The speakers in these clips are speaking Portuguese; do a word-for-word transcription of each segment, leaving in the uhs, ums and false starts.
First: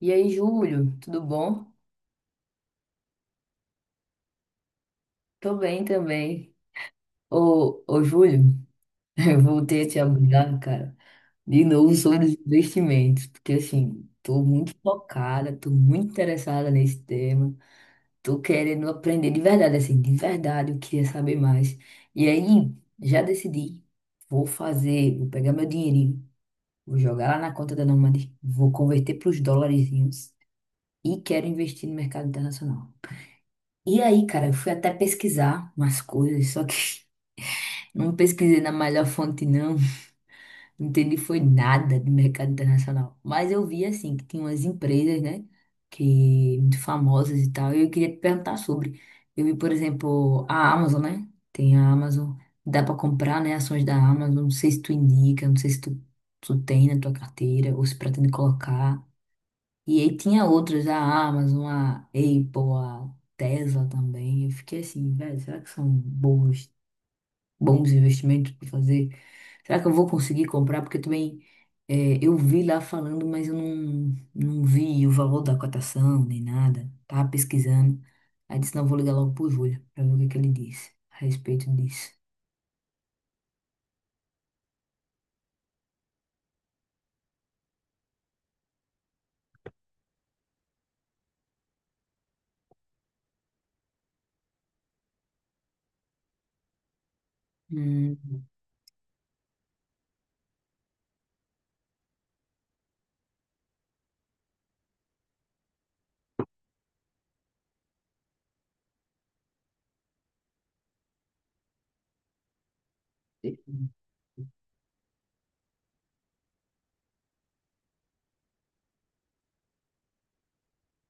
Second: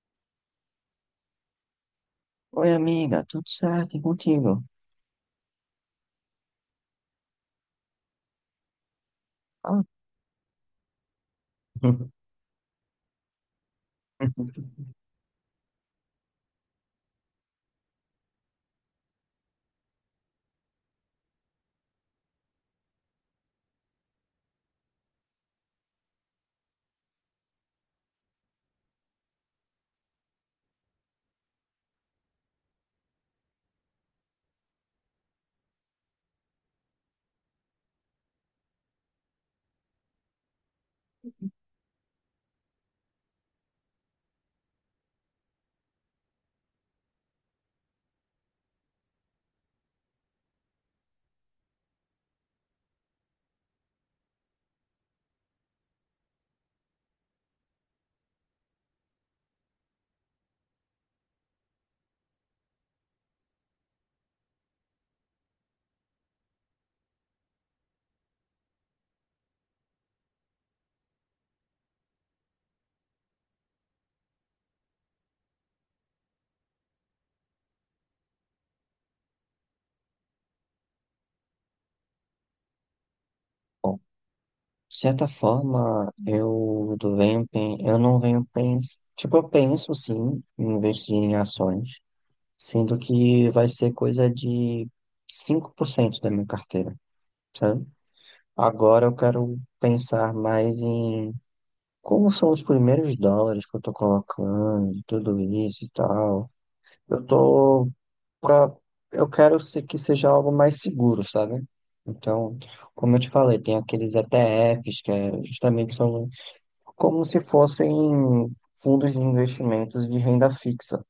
E aí, Júlio, tudo bom? Oi, amiga, tudo certo e contigo? Tô bem também. Ô, ô Júlio, eu voltei Ah. a te abordar, cara, de novo sobre os investimentos, porque assim, tô muito focada, tô muito interessada nesse tema, tô querendo aprender de verdade, assim, de verdade, eu queria saber mais. E aí, já decidi, vou fazer, vou pegar meu dinheirinho, vou jogar lá na conta da Nomad, vou converter para os dolarizinhos e quero investir no mercado internacional. E aí, cara, eu fui até pesquisar umas coisas, só que não pesquisei na melhor fonte, não. Não entendi foi nada de mercado internacional. Mas eu vi, assim, que tinha umas empresas, né, que muito famosas e tal, e eu queria te perguntar sobre. Eu vi, por exemplo, a Amazon, né? Tem a Amazon, dá pra comprar, né, ações da Amazon. Não sei se tu indica, não sei se tu, tu tem na tua carteira ou se pretende colocar. E aí tinha outras, a Amazon, a Apple, a Tesla também. Eu fiquei assim, velho, será que são bons, bons investimentos para fazer? Será que eu vou conseguir comprar? Porque também eh, eu vi lá falando, mas eu não, não vi o valor da cotação nem nada. Tava pesquisando. Aí disse, não, vou ligar logo pro Júlio para ver o que é que ele disse a respeito disso. Bom, de certa forma, eu do- venho, pen- eu não venho pensando. Tipo, eu penso sim em investir em ações, sendo que vai ser coisa de cinco por cento da minha carteira, sabe? Hum, Agora eu quero pensar mais em como são os primeiros dólares que eu tô colocando, tudo isso e tal. Eu tô pra, eu quero se- que seja algo mais seguro, sabe? Então, como eu te falei, tem aqueles E T Fs que é, justamente são como se fossem fundos de investimentos de renda fixa,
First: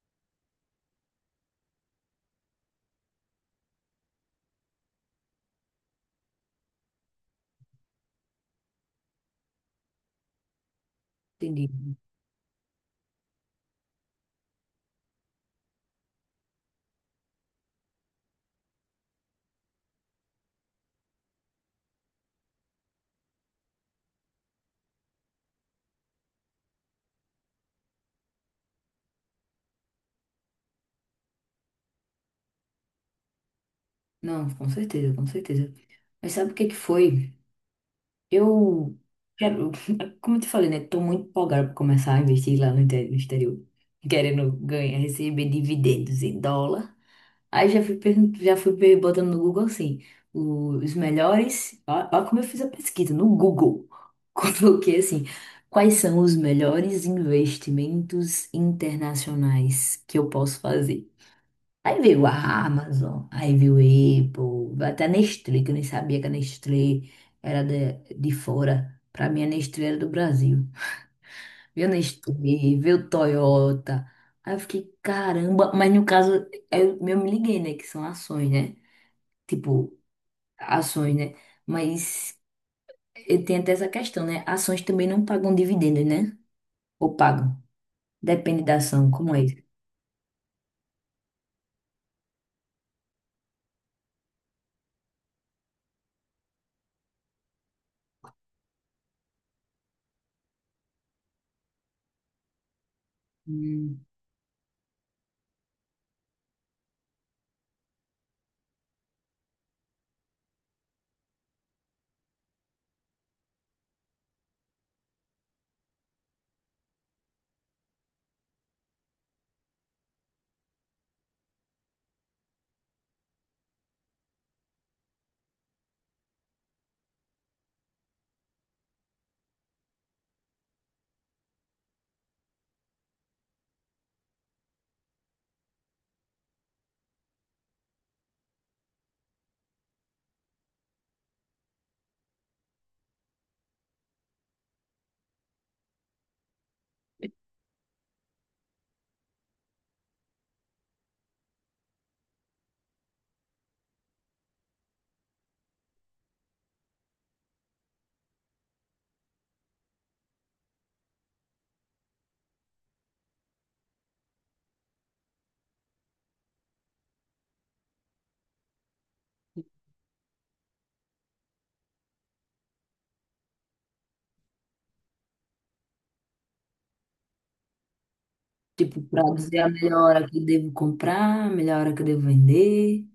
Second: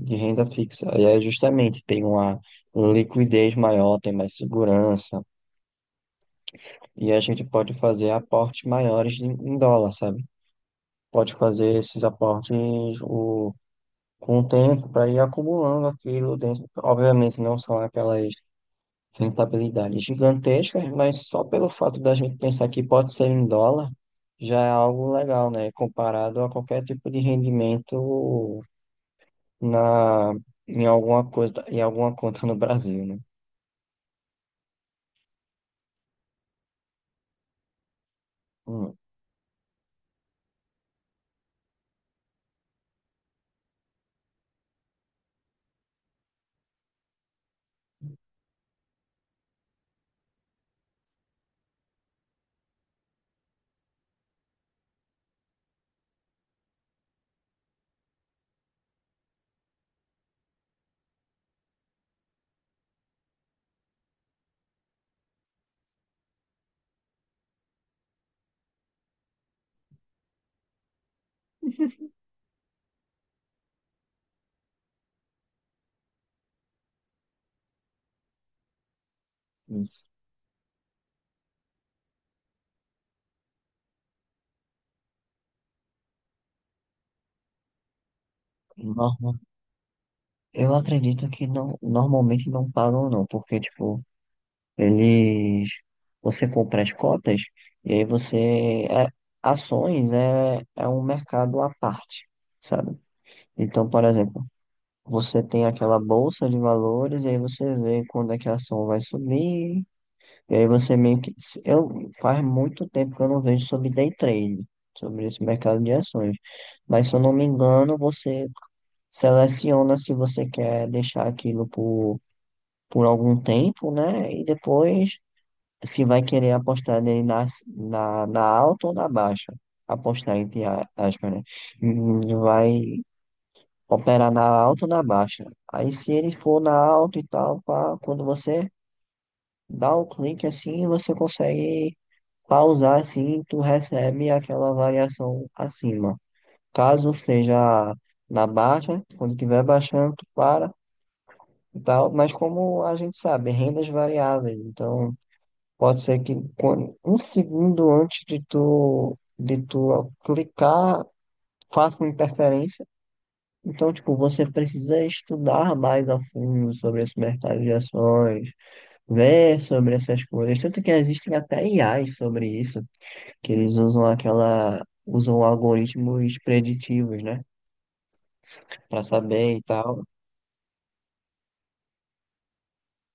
de renda fixa. E aí justamente tem uma liquidez maior, tem mais segurança, e a gente pode fazer aportes maiores em em dólar, sabe? Pode entendi. fazer esses aportes o, com o tempo para ir acumulando aquilo dentro. Obviamente não são aquelas rentabilidade gigantesca, mas só pelo fato da gente pensar que pode ser em dólar, já é algo legal, né? Comparado a qualquer tipo de rendimento na, em alguma coisa, em alguma conta no Brasil, né? Não, com certeza, com certeza. Mas sabe o que que foi? Hum, Eu quero, como eu te falei, né? Tô muito empolgada para começar a investir lá no inte- no exterior, querendo ganhar, receber dividendos em dólar. Aí já fui, pergun- já fui pe- botando no Google assim, o- os melhores. Olha como eu fiz a pesquisa no Google. Coloquei assim, quais são os melhores investimentos internacionais que eu posso fazer? Aí veio a Amazon, aí veio a Apple, até a Nestlé, que eu nem sabia que a Nestlé era de, de fora. Pra mim, a Nestlé era do Brasil. Veio a Nestlé, veio a Toyota. Aí eu fiquei, caramba, mas no caso, eu, eu me liguei, né? Que são ações, né? Tipo, isso. ações, né? Mas eu tenho até essa questão, né? Ações também não pagam dividendos, né? Ou pagam? Depende da ação, como Norma- é isso? eu acredito que não, normalmente não pagam não, porque, tipo, eles, você compra as cotas e aí você, é, ações é, é um mercado à parte, sabe? Então, por Hum. exemplo, você tem aquela bolsa de valores, e aí você vê quando é que a ação vai subir, e aí você meio que. Eu, faz muito tempo que eu não vejo sobre day trade, sobre esse mercado de ações. Mas se eu não me engano, você seleciona se você quer deixar aquilo por, por algum tempo, né? E depois se vai querer apostar nele na, na, na alta ou na baixa. Apostar entre a- aspas, né? E vai operar na alta ou na baixa. Aí se ele for na alta e tal, pá, quando você dá o clique assim, você consegue pausar assim, tu recebe aquela variação acima. Caso seja na baixa, quando estiver baixando, tu para e tal, mas como a gente sabe, rendas variáveis, então pode ser que quando- um segundo antes de tu de tu clicar faça uma interferência. Então, tipo, você precisa estudar mais a fundo sobre esse mercado de ações, ver sobre essas coisas. Tanto que existem até I As sobre isso, que eles usam aquela, usam algoritmos preditivos, né? Tipo, Para pra saber dizer e a melhor tal. hora que eu devo comprar, a melhor hora que eu devo vender.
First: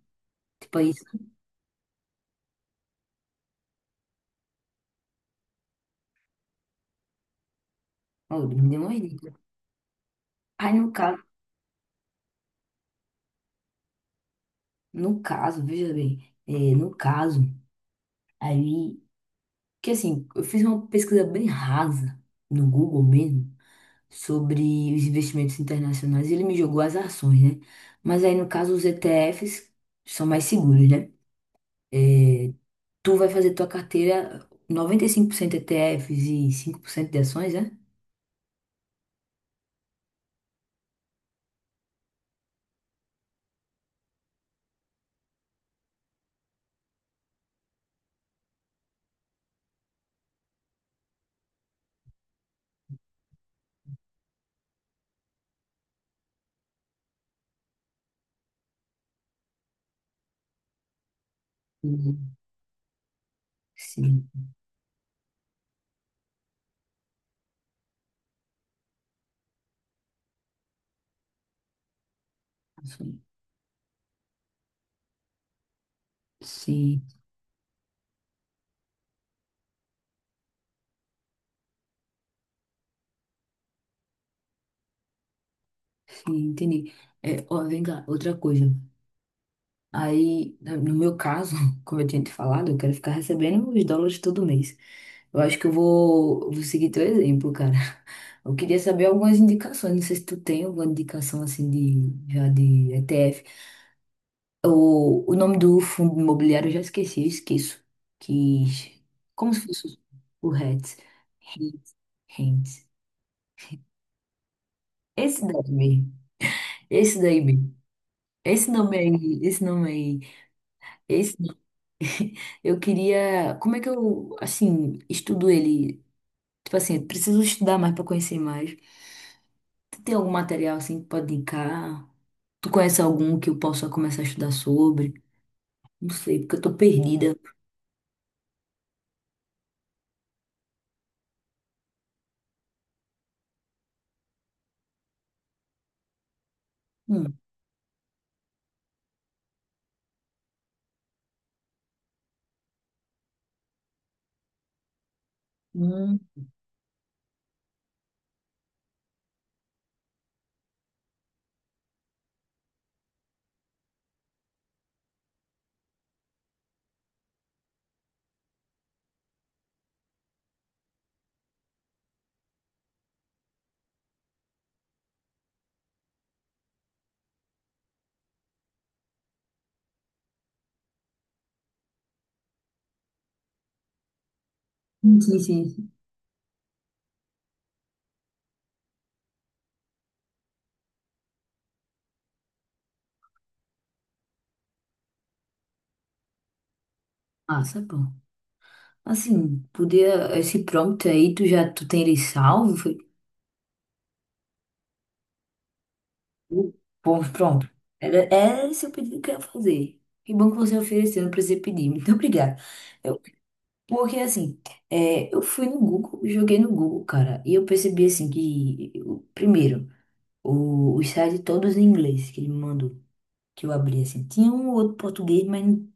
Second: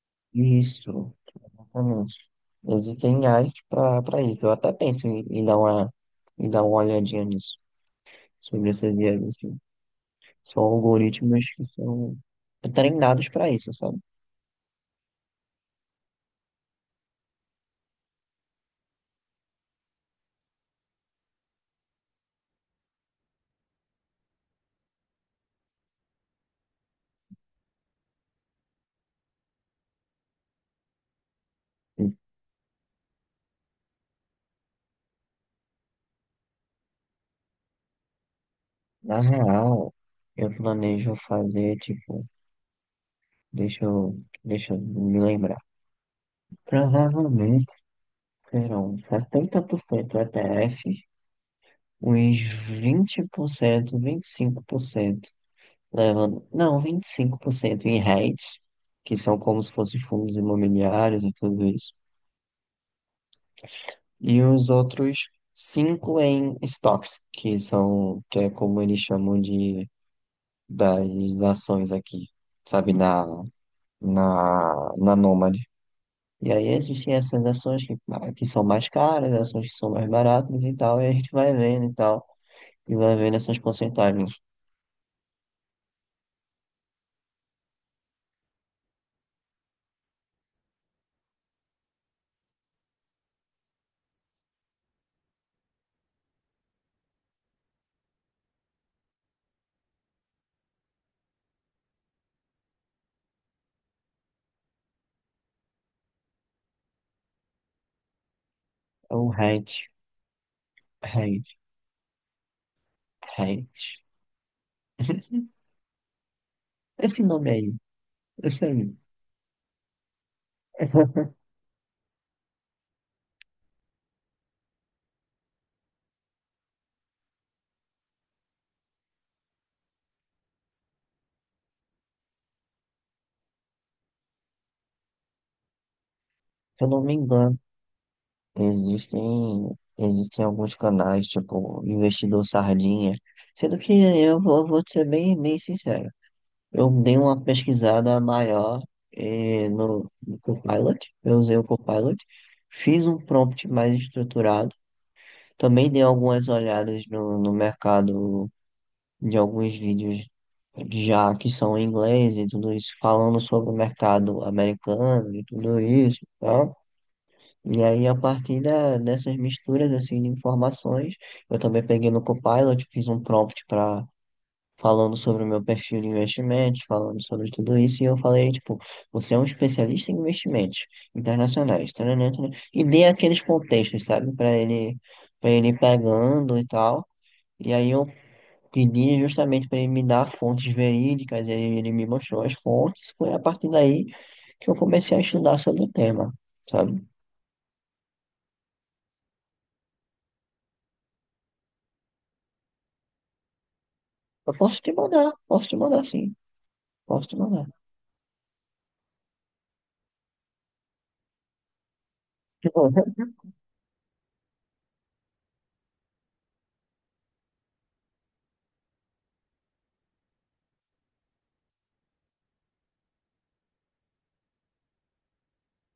Tipo, é isso. Isso, exatamente. Existem I As para para isso. Eu até penso em, em dar uma, em dar uma olhadinha nisso, Oh, me sobre deu essas uma I As, dica. assim. São Aí, no caso, algoritmos que são treinados para isso, sabe? no caso, veja bem, é, no caso, aí, que assim, eu fiz uma pesquisa bem rasa no Google mesmo sobre os investimentos internacionais e ele me jogou as ações, né? Mas aí, no caso, os E T Fs são mais seguros, né? É, tu vai fazer tua carteira noventa e cinco por cento E T Fs e T Fs e cinco por cento de ações, né? Na real, eu planejo fazer, tipo, deixa eu, deixa eu me lembrar. Provavelmente serão setenta por cento E T F, uns vinte vinte por cento vinte e cinco por cento levando, não, vinte e cinco por cento em REITs, que são como se fossem fundos imobiliários e tudo isso. Uhum. Sim. E os outros cinco em estoques que são, que é como eles chamam de, das ações aqui, sabe, Ações. da na, na Nômade. E aí Sim, existem essas ações que, ah, que são mais caras, ações que são mais baratas e tal, e a gente vai vendo e tal, e vai vendo essas porcentagens. sim, entendi. É, ó, vem cá, outra coisa. Aí, na- no meu caso, como eu tinha te falado, eu quero ficar recebendo os dólares todo mês. Eu acho que eu vou, vou seguir teu exemplo, cara. Eu queria saber algumas indicações. Não sei se tu tem alguma indicação assim de, já de E T F. O, o nome do fundo imobiliário eu já esqueci, eu esqueço. Que, É o como se rate, fosse o REITs. rate, REITs. REITs. rate. Esse daí mesmo. Esse Esse daí nome aí, mesmo. esse Esse aí. nome aí, esse nome aí. Esse, eu queria. Como é que eu, assim, estudo ele? Tipo assim, eu preciso estudar mais para conhecer mais. Tu tem algum material, assim, que pode indicar? Tu conhece algum que eu possa começar a estudar sobre? Não sei, porque eu tô Se eu não me perdida. engano, existem, existem alguns canais, tipo Investidor Sardinha, sendo que eu vou, eu vou ser bem, bem sincero. Eu dei Hum, uma pesquisada maior eh, no, no Copilot, eu usei o Copilot, fiz um prompt mais estruturado, também dei hum, algumas olhadas no, no mercado de alguns vídeos já que são em inglês e tudo isso, falando sobre o mercado americano e tudo isso, tá? E aí, a partir da, dessas misturas assim, de informações, eu também peguei no Copilot, fiz um prompt para falando sobre o meu perfil de investimentos, falando sobre tudo isso, e eu falei, tipo, você é um especialista em investimentos internacionais, taranã, taranã, e dei aqueles contextos, sabe, para ele, hum, sim, para sim, ele ir sim. pegando e tal, e aí eu pedi justamente para ele me dar fontes verídicas, e aí ele me mostrou as fontes, foi a partir daí que eu comecei a estudar sobre o tema, sabe? Ah, sabe bom. Assim, podia. Esse prompt aí, tu já tu tem ele salvo? Foi? Eu posso te mandar, posso te mandar sim, Uh, Bom, posso te mandar pronto. Era, era esse o pedido que eu ia fazer. Que bom que você ofereceu, não precisei pedir. Muito obrigada. Porque assim, é, eu fui no Google, joguei no Google, cara, e eu percebi assim que, o- primeiro, o, os sites todos em inglês que ele mandou, que eu abri assim, tinha um ou outro português, mas não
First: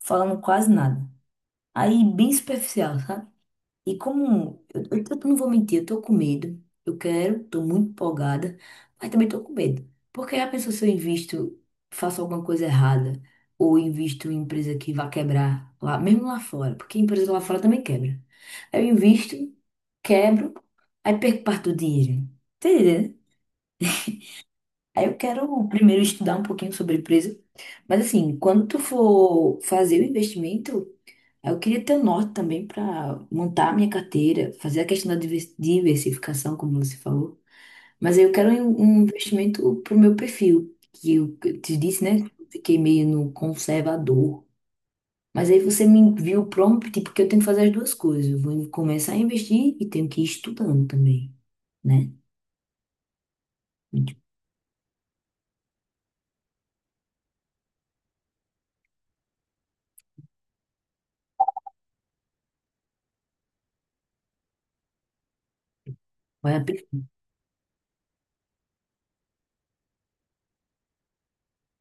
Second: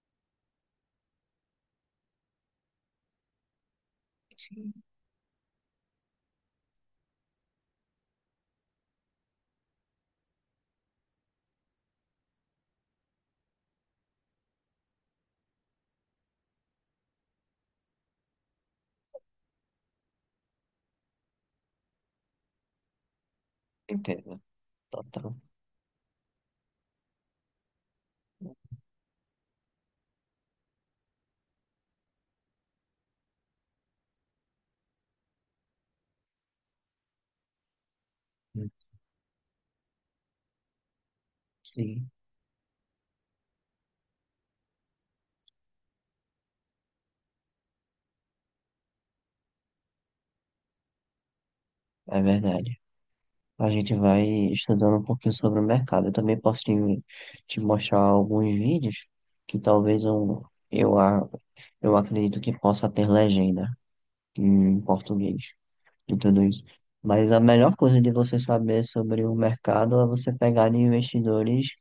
falando quase nada. Aí, bem superficial, sabe? E como eu, eu- eu não vou mentir, eu tô com medo. Eu quero, tô muito empolgada, mas também tô com medo. Porque a pessoa, se eu invisto, faço alguma coisa errada, ou invisto em empresa que vai quebrar lá, mesmo lá fora, porque empresa lá fora também quebra. Aí eu invisto, quebro, aí perco parte do dinheiro. Entendeu? Entendo, Aí eu total, quero primeiro estudar um pouquinho sobre a empresa. Mas assim, quando tu for fazer o investimento, eu queria ter o norte também para montar a minha carteira, fazer a questão da divers- diversificação, como você falou. Mas aí eu quero um um investimento para o meu perfil, que eu que eu te disse, sim, né? Que eu fiquei meio no conservador. Mas aí você me enviou o prompt, porque eu tenho que fazer as duas coisas. Eu vou começar a investir e tenho que ir estudando também, né? é verdade. A gente vai estudando um pouquinho sobre o mercado. Eu também posso te, te mostrar alguns vídeos que talvez eu, eu, a- eu acredito que possa ter legenda em português e tudo Vai isso. apre- Mas a melhor coisa de você saber sobre o mercado é você pegar de investidores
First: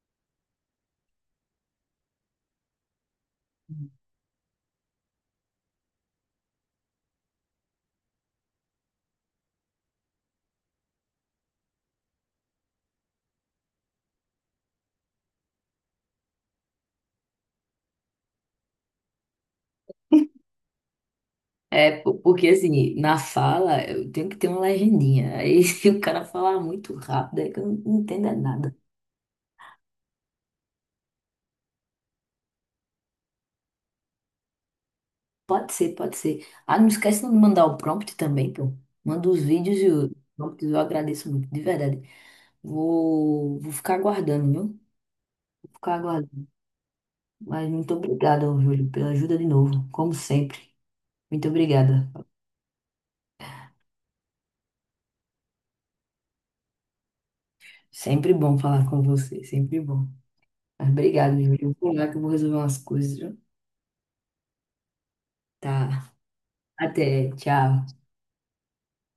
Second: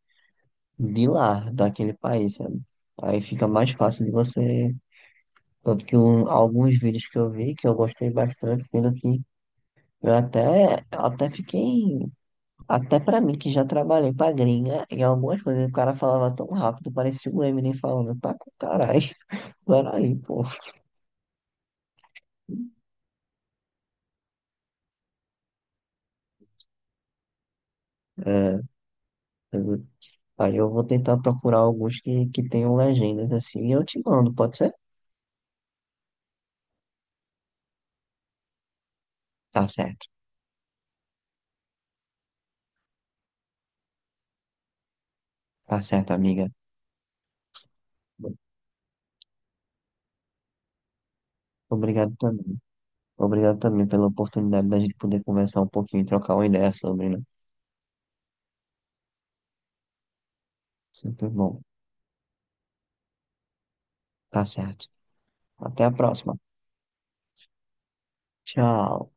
de lá, daquele país, sabe? Aí fica mais fácil de você. Tanto que um- alguns vídeos que eu vi que eu gostei bastante, pelo que eu até, até fiquei. Até pra mim, que já trabalhei pra gringa, em algumas coisas o cara falava tão rápido, parecia o Eminem falando, tá com caralho, peraí, pô. É, po- porque assim, na fala eu tenho que ter uma legendinha. Aí se o cara falar muito rápido, é que eu não entendo é É, nada. eu- aí eu vou tentar procurar alguns que, que tenham legendas assim e eu te mando, pode ser? Pode ser, pode ser. Ah, não esquece de mandar o prompt também, pô. Manda os Tá vídeos e certo, o prompt, eu agradeço muito, de verdade. Vou, vou ficar aguardando, viu? Vou tá ficar certo, amiga. aguardando. Mas muito obrigada, Júlio, pela ajuda de novo, como sempre. Muito obrigada. Obrigado também. Obrigado também pela oportunidade da gente poder conversar um pouquinho e trocar uma ideia sobre, né? Sempre bom falar com você, sempre bom. Mas Sempre obrigado, bom. Júlio. Vou lá que eu vou resolver umas coisas, viu? Tá certo. Até a Tá. próxima. Até, tchau. Tchau.